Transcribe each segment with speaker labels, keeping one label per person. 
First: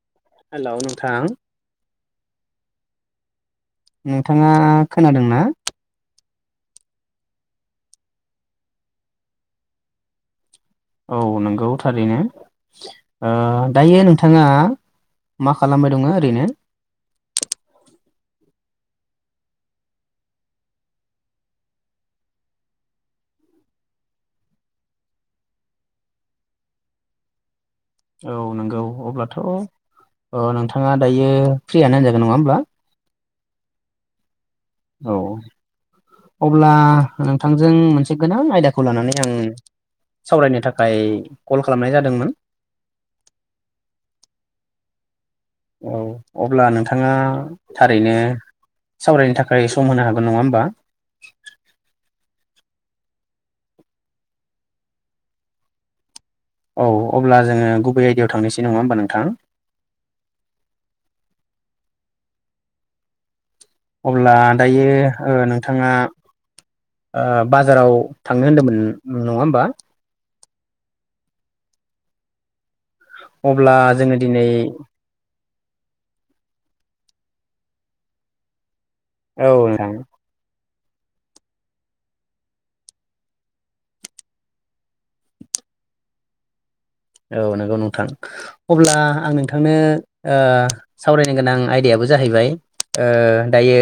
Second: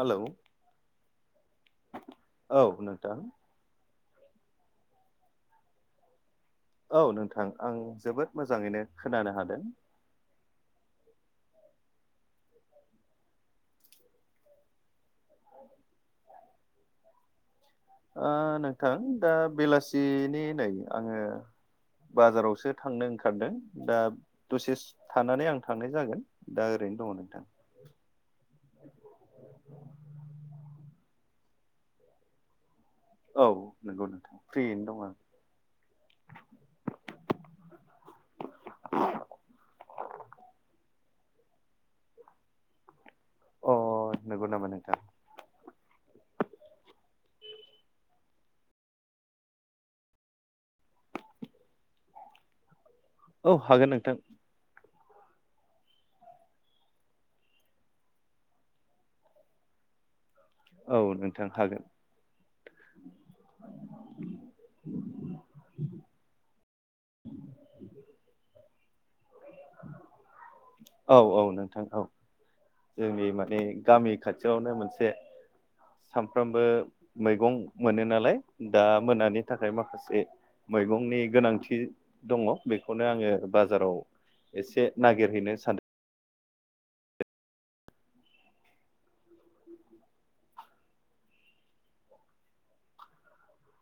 Speaker 1: Hello
Speaker 2: hello नोंथां
Speaker 1: औ नोंथां।
Speaker 2: नोंथाङा खोनादोंना।
Speaker 1: औ नोंथां आं जोबोद मोजाङैनो खोनानो हादों।
Speaker 2: औ नंगौ थारैनो ओ दायो नोंथाङा मा खालामबाय दङो ओरैनो।
Speaker 1: ओ नोंथां दा बेलासिनि नै आङो बाजारावसो थांनो ओंखारदों दा दसे थानानै आं थांनाय जागोन दा ओरै [unintelligible]
Speaker 2: औ नंगौ अब्लाथ'ओ नोंथां। नोंथाङा दायो फ्रियानो होनजागोन नङा होनब्ला।
Speaker 1: औ नंगौ नोंथां। फ्रियैनो दं आं
Speaker 2: औ अब्ला नोंथांजों मोनसे गोनां आयदाखौ लानानै आं सावरायनो थाखाय कल खालामनाय जादोंमोन।
Speaker 1: अ नंगौ नामा नोंथा।
Speaker 2: औ अब्ला नोंथाङा थारैनो। सावरायनो थाखाय सम होनो हागोन नङा होमबा।
Speaker 1: औ हागोन नोंथां।
Speaker 2: औ अब्ला जोङो गुबै आयडायाव थांनोसै नङा होमबा नोंथां।
Speaker 1: औ नोंथां हागोन।
Speaker 2: अब्ला दायो ओ नोंथाङा ओ बाजाराव थांनो होन्दोंमोन नङा होमबा।
Speaker 1: औ औ नोंथां औ। जोंनि माने
Speaker 2: अब्ला
Speaker 1: गामि
Speaker 2: जोङो दिनै
Speaker 1: खाथियावनो मोनसे सामफ्रामबो मैगं मोनो नालाय दा मोनानि
Speaker 2: औ
Speaker 1: थाखाय
Speaker 2: नोंथां
Speaker 1: माखासे। मैगंनि गोनांथि दङ बेखौनो आङो बाजाराव एसे नागिरहैनो सानदों।
Speaker 2: औ नंगौ नोंथां अब्ला आं नोंथांनो ओ सावरायनो गोनां आयदायाबो जाहैबाय ओ दायो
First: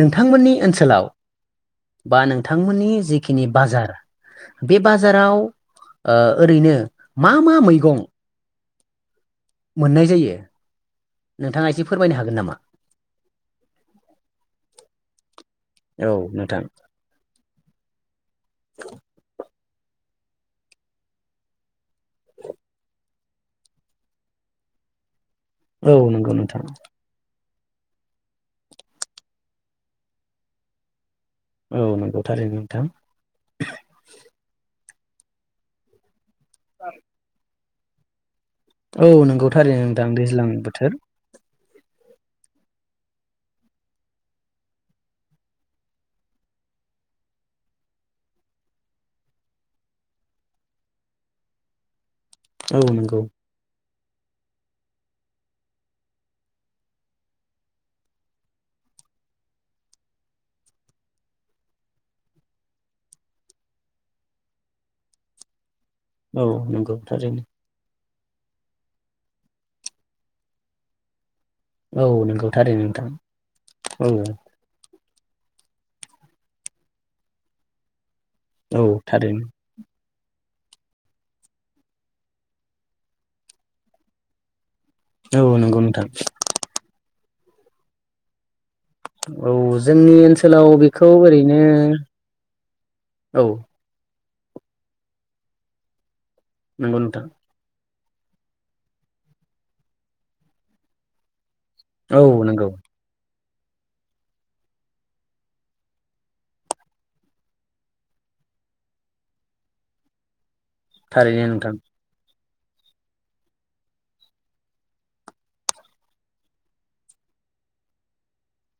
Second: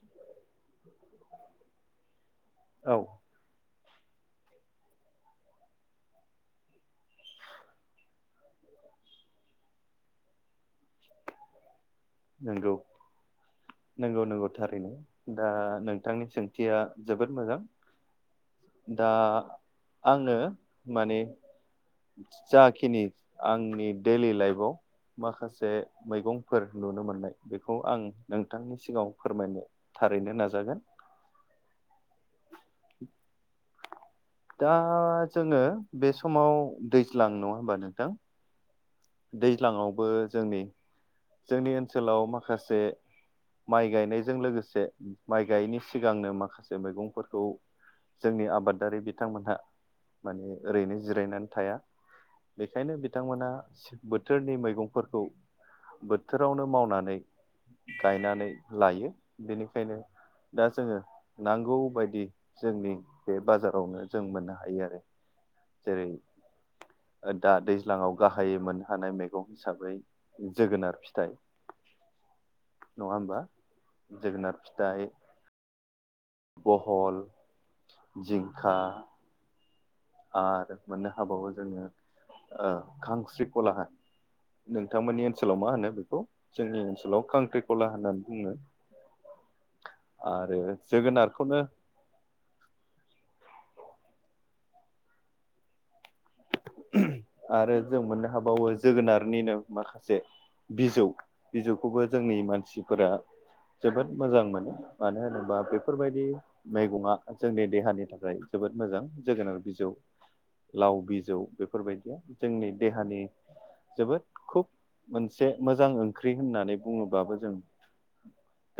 Speaker 2: नोंथांमोननि ओनसोलाव बा नों थांमोननि
Speaker 1: औ
Speaker 2: जिखिनि बाजार बे बाजाराव ओ ओरैनो। मा मा मैगं? मोननाय जायो नोंथाङा एसे फोरमायनो हागोन नामा?
Speaker 1: नोंगौ। नंगौ नंगौ थारैनो दा
Speaker 2: औ
Speaker 1: नोंथांनि
Speaker 2: नोंथां
Speaker 1: सोंथिया जोबोद मोजां। दा आङो माने जाखिनि आंनि दैलि लाइफआव माखासे
Speaker 2: औ नंगौ नोंथां
Speaker 1: मैगंफोर नुनो मोननाय बेखौ आं नोंथांनि सिगाङाव फोरमायनो थारैनो नाजागोन।
Speaker 2: औ नंगौ थारैनो नोंथां।
Speaker 1: दा जोङो बे समाव दैज्लां नङा होमबा नोंथां।
Speaker 2: औ नंगौ थारैनो नोंथां
Speaker 1: दैज्लाङावबो
Speaker 2: दैज्लां
Speaker 1: जोंनि
Speaker 2: बोथोर
Speaker 1: जोंनि ओनसोलाव माखासे माइ गायनायजों लोगोसे माइ गायैनि सिगांनो माखासे मैगंफोरखौ। जोंनि आबादारि बिथांमोनहा माने ओरैनो जिरायनानै थाया।
Speaker 2: औ
Speaker 1: बेखायनो
Speaker 2: नंगौ
Speaker 1: बिथांमोना। बोथोरनि मैगंफोरखौ बोथोरावनो मावनानै। गायनानै लायो बेनिखायनो। दा जोङो नांगौ बायदि जोंनि बे बाजारावनो जों मोननो हायो आरो।
Speaker 2: [inaudible]
Speaker 1: जेरै
Speaker 2: औ नंगौ थारैनो।
Speaker 1: दा दैज्लाङाव गाहायै मोननो हानाय मैगं हिसाबै जोगोनार फिथाइ।
Speaker 2: औ नंगौथारैनो नोंथां
Speaker 1: नङा होमबा
Speaker 2: औ औ।
Speaker 1: जोगोनार फिथाइ बहल जिंखा
Speaker 2: औ थारैनो।
Speaker 1: आरो मोननो हाबावो जोङो ओ खांस्रि खलाहा नोंथांमोननि
Speaker 2: औ
Speaker 1: ओनसोलाव मा
Speaker 2: नंगौ
Speaker 1: होनो
Speaker 2: नोंथां
Speaker 1: बेखौ जोंनि ओनसोलाव खांख्रिखला होननानै बुंङो।
Speaker 2: औ जोंनि ओनसोलाव बेखौ
Speaker 1: जोगोनारखौनो
Speaker 2: ओरैनो औ नंगौ नोंथां।
Speaker 1: आरो जों मोननो हाबावो जोगोनारनिनो माखासे बिजौ बिजौखौबो
Speaker 2: औ
Speaker 1: जोंनि
Speaker 2: नंगौ
Speaker 1: मानसिफोरा। जोबोद मोजां मोनो मानो होनोबा बेफोरबायदि मैगंआ जोंनि देहानि थाखाय जोबोद मोजां जोगोनार बिजौ लाव बिजौ
Speaker 2: थारैनो नोंथां।
Speaker 1: बेफोरबायदिया जोंनि देहानि जोबोद खुब मोनसे मोजां ओंख्रि होननानै बुङोबाबो जों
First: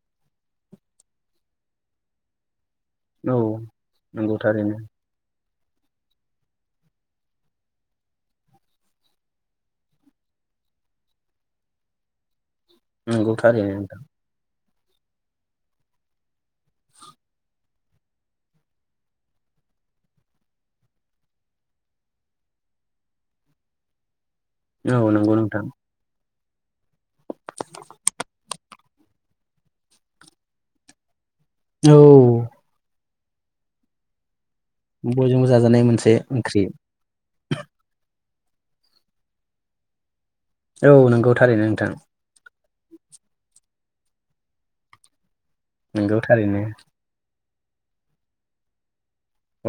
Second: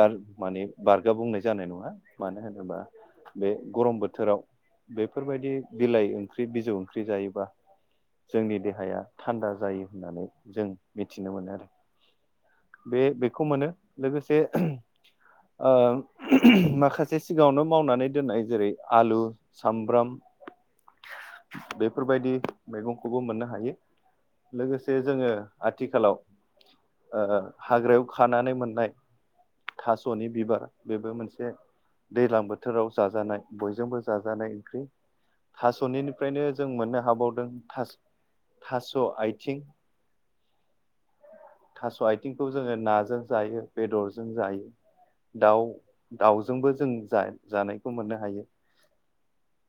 Speaker 1: गार माने बारगा बुंनाय जानाय नङा मानो होनोबा
Speaker 2: औ
Speaker 1: बे गरम
Speaker 2: नंगौ
Speaker 1: बोथोराव
Speaker 2: थारैनो
Speaker 1: बेफोरबायदि बिलाइ ओंख्रि बिजौ ओंख्रि जायोबा जोंनि देहाया थान्दा जायो होननानै जों मिथिनो मोनो आरो।
Speaker 2: नंगौ
Speaker 1: बे-बेखौ मोनो
Speaker 2: थारैनो नोंथां
Speaker 1: लोगोसे
Speaker 2: [inaudible]
Speaker 1: ओ माखासे सिगाङावनो मावनानै दोननाय जेरै आलु सामब्राम बेफोरबायदि मैगंखौबो मोननो हायो।
Speaker 2: औ
Speaker 1: लोगोसे जोङो
Speaker 2: नंगौ नोंथां
Speaker 1: आथिखालाव ओ हाग्रायाव खानानै मोननाय थास'नि बिबार बेबो मोनसे से
Speaker 2: औ
Speaker 1: दैलां बोथोराव जाजानाय बयजोंबो जाजानाय
Speaker 2: बयजोंबो जाजानाय मोनसे
Speaker 1: थास'निनिफ्रायनो
Speaker 2: ओंख्रि
Speaker 1: जों मोननो हाबावदों थास' थास'आथिं
Speaker 2: औ नंगौ थारैनो नोंथां।
Speaker 1: आथिंखौ जोङो नाजों जायो बेदरजों जायो दाउ
Speaker 2: नंगौ थारैनो
Speaker 1: दाउजोंबो जों जा जानायखौ मोननो हायो।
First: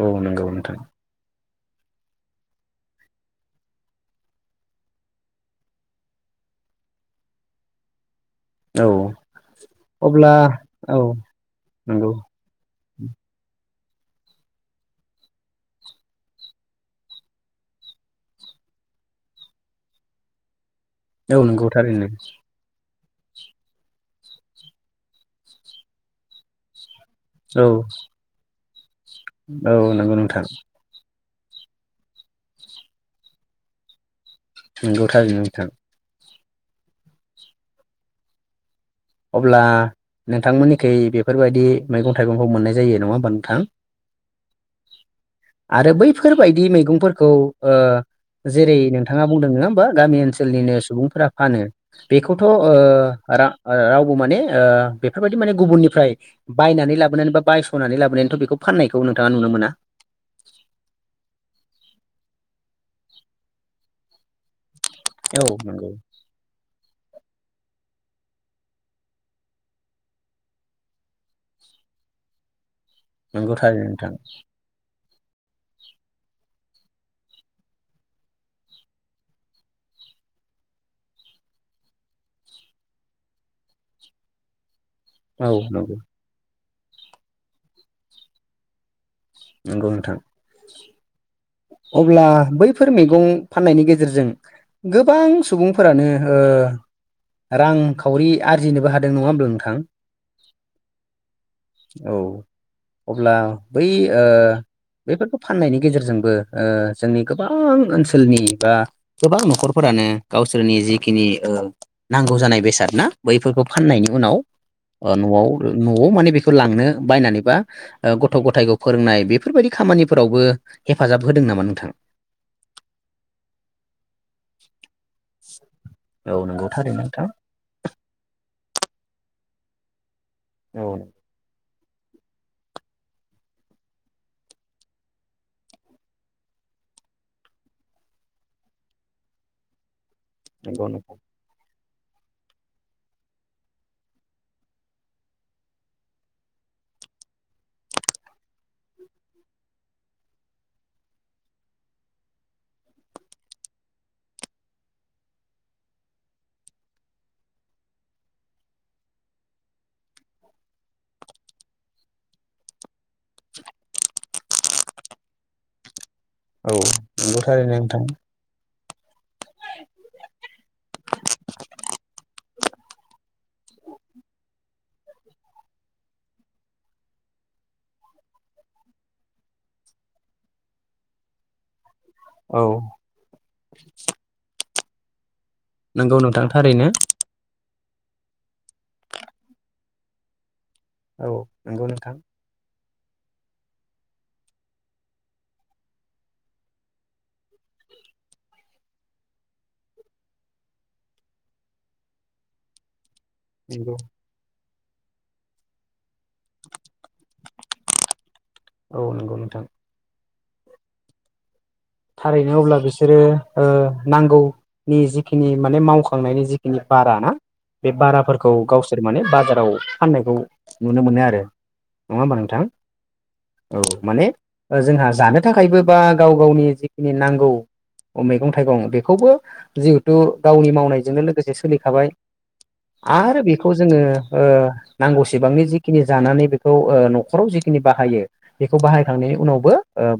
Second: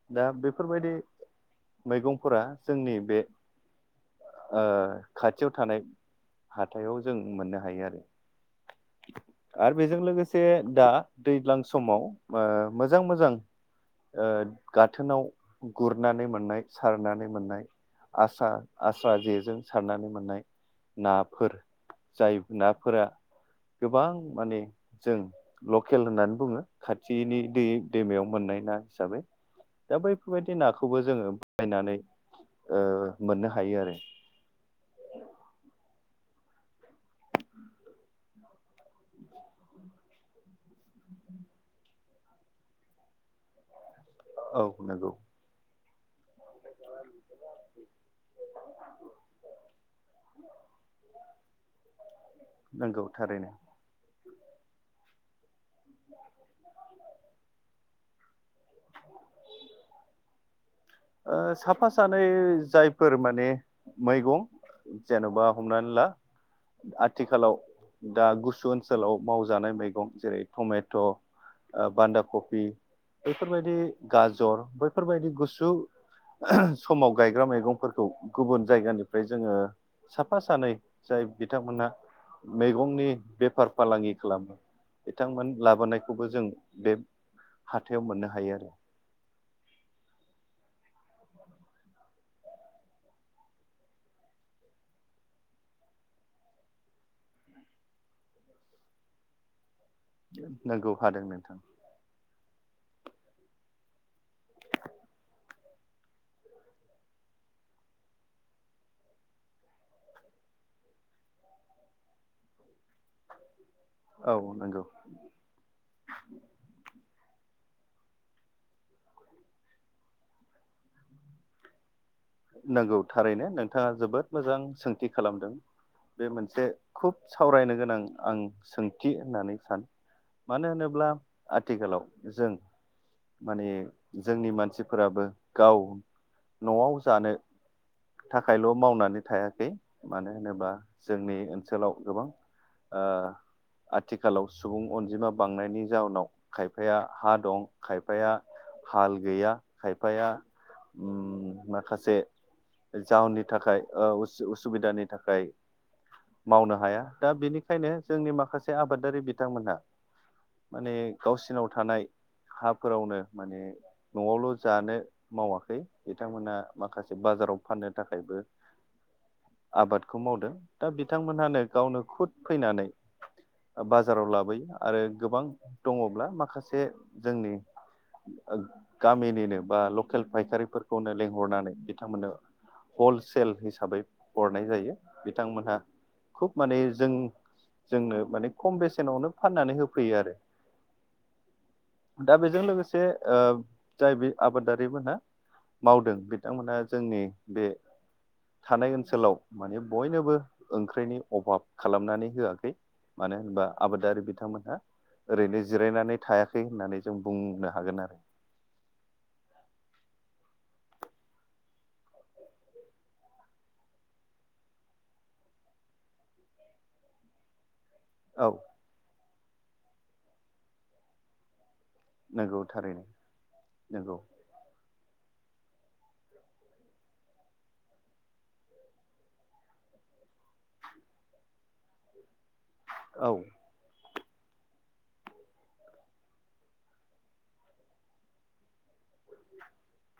Speaker 2: औ
Speaker 1: दा
Speaker 2: नंगौ। नोंथां
Speaker 1: बेफोरबायदि मैगंफोरा जोंनि बे ओ खाथियाव थानाय हाथायाव जों मोननो हायो आरो।
Speaker 2: औ।
Speaker 1: आरो बेजों
Speaker 2: अब्ला
Speaker 1: लोगोसे दा
Speaker 2: औ
Speaker 1: दैज्लां समाव‌
Speaker 2: नंगौ
Speaker 1: ओ मोजां मोजां ओ गाथोनाव गुरनानै मोननाय सारनानै मोननाय आस्रा आस्रा जेजों सारनानै मोननाय
Speaker 2: औ
Speaker 1: नाफोर
Speaker 2: नंगौ थारैनो
Speaker 1: जाय ना फोरा गोबां माने जों लकेल होननानै बुङो। खाथिनि दै
Speaker 2: औ
Speaker 1: दैमायाव मोननाय ना हिसाबै
Speaker 2: औ
Speaker 1: दा
Speaker 2: नंगौ नोंथां
Speaker 1: बैफोरबायदि नाखौबो जोङो बायनानै ओ मोननो हायो आरो।
Speaker 2: नंगौ थारैनो नोंथां अब्ला नोंथांमोननिखै बेफोरबायदि मैगं थाइगंखौ मोननाय जायो नङा होमबा नोंथां?
Speaker 1: ओ औ नंगौ।
Speaker 2: आरो बैफोर बायदि मैगंफोरखौ ओ जेरै नोंथाङा बुंदों नङा होमबा गामि ओनसोलनिनो सुबुंफोरा फानो बेखौथ' ओ
Speaker 1: नंगौ
Speaker 2: रा
Speaker 1: थारैनो
Speaker 2: रावबो माने ओ बेफोरबायदि माने गुबुननिफ्राय बायनानै लाबोनानै बा बायस'नानै लाबोनानैथ' बेखौ फाननाय खौ नोंथाङा नुनो मोना।
Speaker 1: ओ साफा सानै जायफोर माने मैगं जेन'बा
Speaker 2: औ नंगौ
Speaker 1: हमनानैला आथिखालाव दा गुसु ओनसोलाव मावजानाय मैगं जेरै टमेट' ओ बान्दा कफि
Speaker 2: नंगौ
Speaker 1: बेैफोरबायदि
Speaker 2: थारैनो नोंथां
Speaker 1: गाजर बैफोरबायदि गुसु समाव गायग्रा मैगंफोरखौ गुबुन जायगानिफ्राय जोङो साफा सानै जाय बिथांमोनहा मैगंनि बेफार फालांगि खालामो
Speaker 2: औ
Speaker 1: बिथांमोन
Speaker 2: नंगौ
Speaker 1: लाबोनायखौबो जों बे हाथाइाव मोननो हायो आरो
Speaker 2: नंगौ नोंथां। अब्ला बैफोर मैगं फाननायनि गेजेरजों गोबां सुबुंफोरानो ओ रांखावरि आरजिनोबो हादों नङा होमब्ला नोंथां?
Speaker 1: नोंगौ हादों नोंथां
Speaker 2: औ अब्ला बै ओ बेफोरखौ फाननायनि गेजेरजोंबो ओ जोंनि गोबां ओनसोलनि बा गोबां न'खरफोरा नो गावसोरनि जिखिनि ओ नांगौ जानाय बेसाद ना बैफोरखौ फाननायनि
Speaker 1: औ
Speaker 2: उनाव
Speaker 1: नोंगौ
Speaker 2: न'आव न'आव माने बेखौ लांनो बायनानै बा गथ' गथायखौ फोरोंनाय बेफोरबायदि खामानिफोरावबो हेफाजाब होदों नामा नोंथां
Speaker 1: नंगौ थारैनो नोंथाङा जोबोद मोजां सों थि खालामदों बे
Speaker 2: औ
Speaker 1: मोनसे
Speaker 2: नंगौ थारैनो
Speaker 1: खुब
Speaker 2: नोंथां
Speaker 1: सावरायनो गोनां आं सोंथि होननानै सानो मानो
Speaker 2: औ
Speaker 1: होनोब्ला आथिखालाव जों माने जोंनि मानसिफोराबो गाव न'आव जानो थाखायल' मावनानै थायाखै मानो होनोब्ला
Speaker 2: नंगौ नोंथां
Speaker 1: जोंनि ओ ओनसोलाव गोबां ओ आथिखालाव सुबुं अनजिमा बांनायनि जाउनाव खायफाया हा दं खायफाया हाल गैया खायफाया ओम माखासे से जाउननि थाखाय ओ असु-उसुबिदानि थाखाय मावनो हाया दा बेनिखायनो जोंनि माखासे आबादारि बिथांमोनहा माने गावसिनाव थानाय हाफोरावनो माने न'आवल' जानो मावाखै बिथांमोन
Speaker 2: औ
Speaker 1: माखासे
Speaker 2: नंगौ
Speaker 1: बाजाराव
Speaker 2: थारैनो
Speaker 1: फाननो
Speaker 2: नोंथां
Speaker 1: थाखायबो आबादखौ मावदों दा बिथांमोनहानो गावनो खुद फैनानै बाजाराव लाबोयो आरो गोबां दङब्ला माखासे जोंनि गामिनिनो बा लकेल फायखारिफोरखौनो लेंंहरनानै बिथांमोननो
Speaker 2: औ
Speaker 1: हलसेल हिसाबै हरनाय जायो। बिथांमोनहा
Speaker 2: नंगौ नोंथां
Speaker 1: खुब माने
Speaker 2: थारैनो
Speaker 1: जों जोंनो माने खम बेसेनावनो फाननानै होफैयो आरो।
Speaker 2: औ नंगौ नोंथां।
Speaker 1: दा बेजों लोगोसे जाय बे आबादारिमोनहा मावदों बिथांमोना जोंनि बे थानाय ओनसोलाव माने बयनोबो ओंख्रिनि अभाब खालामनानै होआखै मानो होनबा
Speaker 2: नंगौ
Speaker 1: आबादारि बिथांमोनहा ओरैनो जिरायनानै थायाखै होननानै जों बुंनो हागोन आरो।
Speaker 2: औ नंगौ नोंथां थारैनो अब्ला बिसोरो नांगौनि जिखिनि माने मावखांनायनि जिखिनि बारा ना बे
Speaker 1: औ
Speaker 2: बाराफोरखौ गावसोर माने बाजाराव फाननायखौ नुनो मोनो आरो नङा होमबा
Speaker 1: नंगौ
Speaker 2: नोंथां
Speaker 1: थारैनो
Speaker 2: औ
Speaker 1: नंगौ
Speaker 2: माने जोंहा जानो थाखायबो बा गाव गावनि जिखिनि नांगौ मैगं-थाइगं बेखौबो जिहेथु गावनि मावनायजोंनो लोगोसे सोलिखाबाय
Speaker 1: औ
Speaker 2: आरो बेखौ जोङो ओ नांगौसेबांनि जिखिनि जानानै बेखौ ओ न'खराव जिखिनि बाहायो बेखौ बाहायखांनायनि उनावबो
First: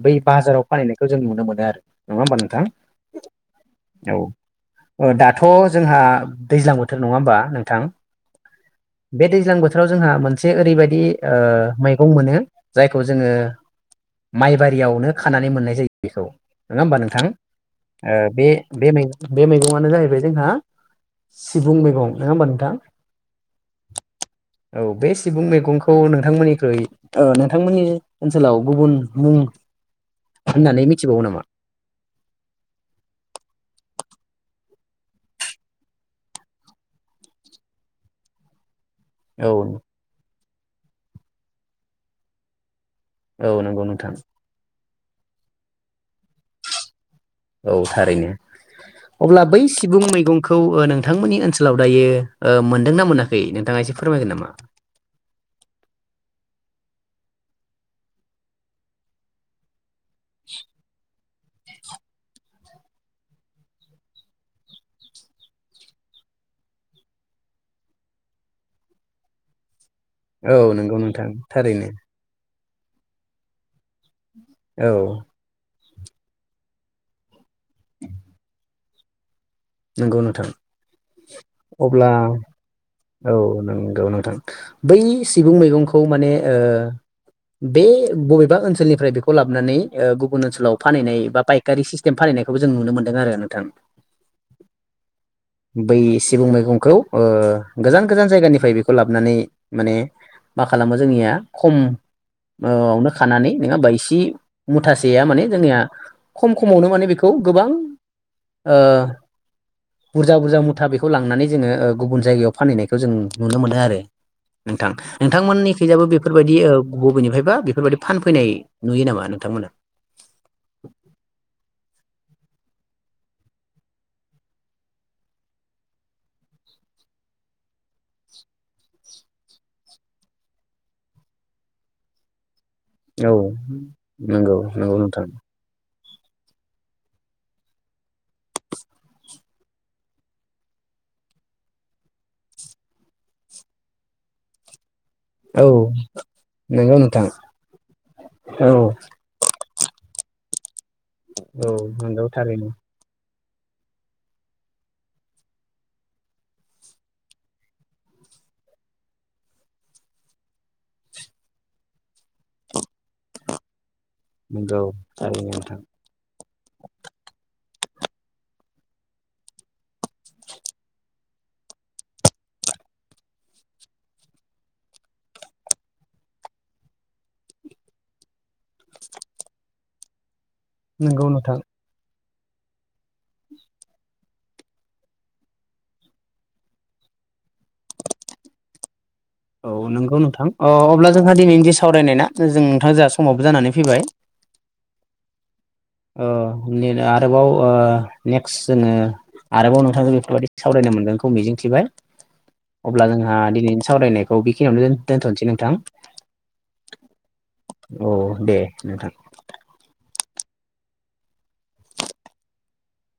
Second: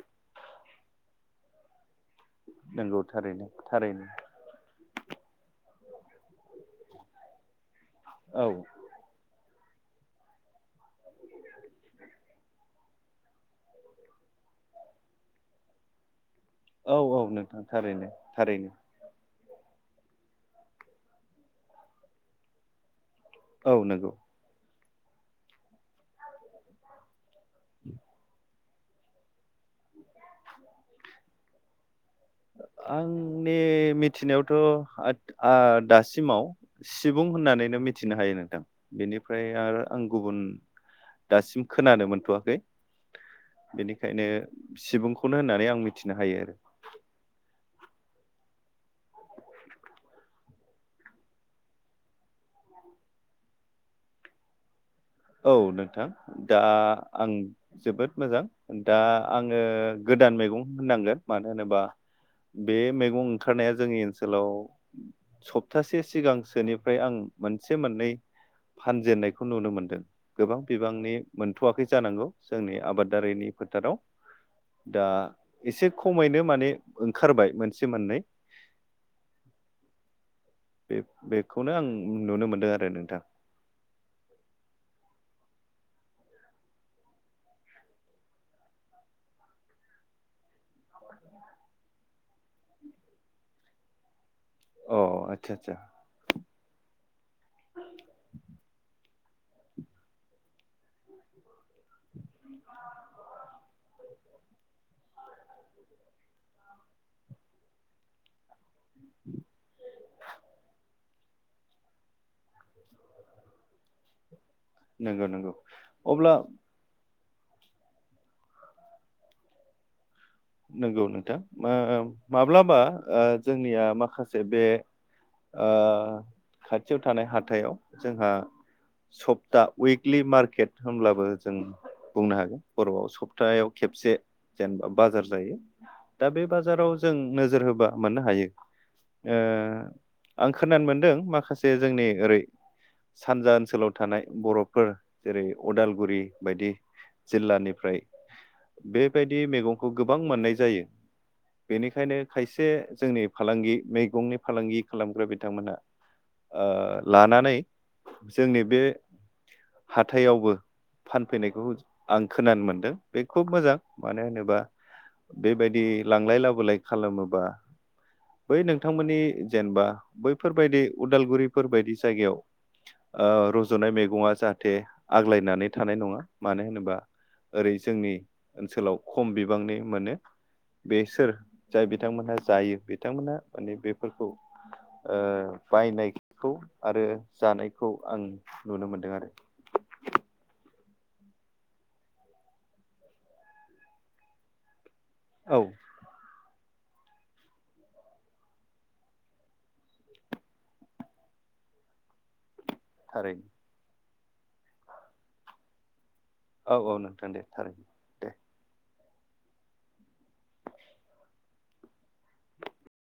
Speaker 2: बै बाजाराव फाननैनायखौ जों नुनो मोनो आरो नङा होमबा नोंथां
Speaker 1: नंगौ थारैनो-थारैनो।
Speaker 2: औ दाथ' जोंहा दैज्लां बोथोर नङा होमबा नोंथां
Speaker 1: औ
Speaker 2: बे दैज्लां बोथोर बोथोराव जोंहा मोनसे ओरैबायदि ओ मैगं मोनो जायखौ जोङो माइबारियावनो खानानै मोननाय जायो बेखौ नङा होमबा
Speaker 1: औ औ
Speaker 2: नोंथां
Speaker 1: थारैनो
Speaker 2: ओ बे
Speaker 1: थारैनो
Speaker 2: -बे मैगं बे मैगंआानो जाहैबाय जोंहा सिबुं मैगं नङा होमबा नोंथां
Speaker 1: औ नंगौ
Speaker 2: औ बे सिबुं मैगंखौ नोंथांमोननिख्रुइ नोंथांमोननि ओनसोलाव गुबुन मुं होननानै मिथिबावो नामा [unintelligible] [inaudible]
Speaker 1: आंनि मिथिनायावथ' आ दासिमाव सिबुं होननानैनो मिथिनो हायो नोंथां बेनिफ्राय
Speaker 2: औ
Speaker 1: आर आं गुबुन दासिम खोनानो मोनथ'वाखै
Speaker 2: औ नंगौ नोंथां
Speaker 1: बेनिखायनो सिबुंखौनो होननानै आं मिथिनो हायो आरो
Speaker 2: औ थारैनो अब्ला बै सिबुं मैगंखौ ओ नोंथांमोननि ओनसोलाव दायो ओ मोनदोंना मोनाखै नोंथाङा से फोरमायगोन नामा
Speaker 1: औ नोंथां दा आं जोबोद मोजां दा आङो गोदान मैगं होननांगोन मानो होनोबा बे मैगं ओंखारनाया जोंनि ओनसोलाव सप्तासे सिगांसोनिफ्राय आं मोनसे मोननै फानजेनन्नायखौ नुनो मोनदों गोबां
Speaker 2: औ नंगौ
Speaker 1: बिबांनि
Speaker 2: नोंथां
Speaker 1: मोनथ'वाखै
Speaker 2: थारैनो
Speaker 1: जानांगौ जोंनि आबादारिनि फोथाराव
Speaker 2: औ
Speaker 1: दा एसे खमैनो माने ओंखारबाय मोनसे मोननै
Speaker 2: नंगौ नोंथां
Speaker 1: बे बेखौनो आं
Speaker 2: अब्ला
Speaker 1: नुनो मोनदों आरो नोंथां
Speaker 2: औ नंगौ नोंथां बै सिबुं मैगंखौ माने ओ बे बबेबा ओनसोलनिफ्राय बेखौ लाबोनानै ओ गुबुन ओनसोलाव फानैनाय बा पायखारि सिस्टेम फानैनाय नायखौबो जों नुनो मोनदों आरो नोंथां
Speaker 1: अ आ
Speaker 2: बै सिबुं मैगंखौ ओ गोजान -गोजान जायगानिफ्राय बेखौ लाबोनानै माने मा खालामो जोंनिया खमवोआवनो खानानै नोङा होनबायसि मुथासेया माने जोंनिया खम -खमावनो माने बेखौ गोबां ओ बुरजा बुरजा मुथा बेखौ लांनानै जोङो गुबुन जायगायाव फानहैनायखौ जों नुनो मोनो आरो नोंथां
Speaker 1: नंगौ नंगौ
Speaker 2: नोंथांमोननिखैजाबो
Speaker 1: अब्ला
Speaker 2: बेफोरबायदि ओ बबेनिफ्राय बा बेफोरबायदि फानफैनाय नुयो नामा नोंथांमोना
Speaker 1: नंगौ नोंथां मा- माब्लाबा जोंनिया माखासे बे ओ खाथियाव थानाय हाथायाव जोंहा सप्ता उइकलि मार्केट होनब्लाबो जों बुंनो हागोन बर'आव
Speaker 2: औ
Speaker 1: सप्तायाव खेबसे
Speaker 2: नंगौ
Speaker 1: जेनेबा
Speaker 2: नंगौ
Speaker 1: बाजार
Speaker 2: नोंथां
Speaker 1: जायो दा बे बाजाराव जों नोजोर होबा मोननो हायो ओ आं खोनानो मोनदों माखासे जोंनि ओरै सानजा ओनसोलाव थानाय बर'फोर जेरै
Speaker 2: औ
Speaker 1: अदालगुरि बायदि
Speaker 2: नंगौ नोंथां
Speaker 1: जिल्लानिफ्राय
Speaker 2: औ
Speaker 1: बेबायदि मैगंखौ नाय जायो
Speaker 2: औ
Speaker 1: बेनिखायनो
Speaker 2: नंगौ
Speaker 1: खायसे
Speaker 2: थारैनो
Speaker 1: जोंनि फालांगि मैगंनि फालांगि खालामग्रा बिथांमोनहा ओ लानानै जोंनि बे हाथायावबो फानफैनायखौ आं खोनानो मोनदों बे खुब मोजां मानो होनोबा
Speaker 2: नंगौ थारैनो नोंथां
Speaker 1: बेबायदि लांलाय लाबोलाय खालामोबा बै नोंथांमोननि जेनेबा बैफोरबायदि उदालगुरिफोरबायायदि जायगायाव ओ रजनाय मैगंङा जाहाथे आग्लायनानै थानाय नङा मानो होनोबा ओरै जोंनि ओनसोलाव खम बिब बिबांनि मोनो बे
Speaker 2: नंगौ
Speaker 1: सोर
Speaker 2: नोंथां
Speaker 1: जाय बिथांमोनहा जायो बिथांमोना माने बेफोरखौ ओ बायनायखौ आरो जानायखौ आं नुनो मोनदों आरो।
Speaker 2: औ नंगौ नोंथां अ अब्ला जोंहा दिनैनिदि सावरायनाय ना जों नोंथां जोंहा समावबो जानानै फैबाय। [unintelligible]
Speaker 1: औ।
Speaker 2: ओ निन आरोबाव ओ नेक्स जोङो आरोबाव नोंथांखौ बेफोरबायदि सावरायनो मोनगोनखौ मिजिंथिबाय। अब्ला जोंहा
Speaker 1: थारैनो
Speaker 2: दिनैनि सावरायनायखौ बेखिनियावनो दोनथनोसै नोंथां।
Speaker 1: औ औ नोंथां दे थारैनो
Speaker 2: औ दे नोंथां।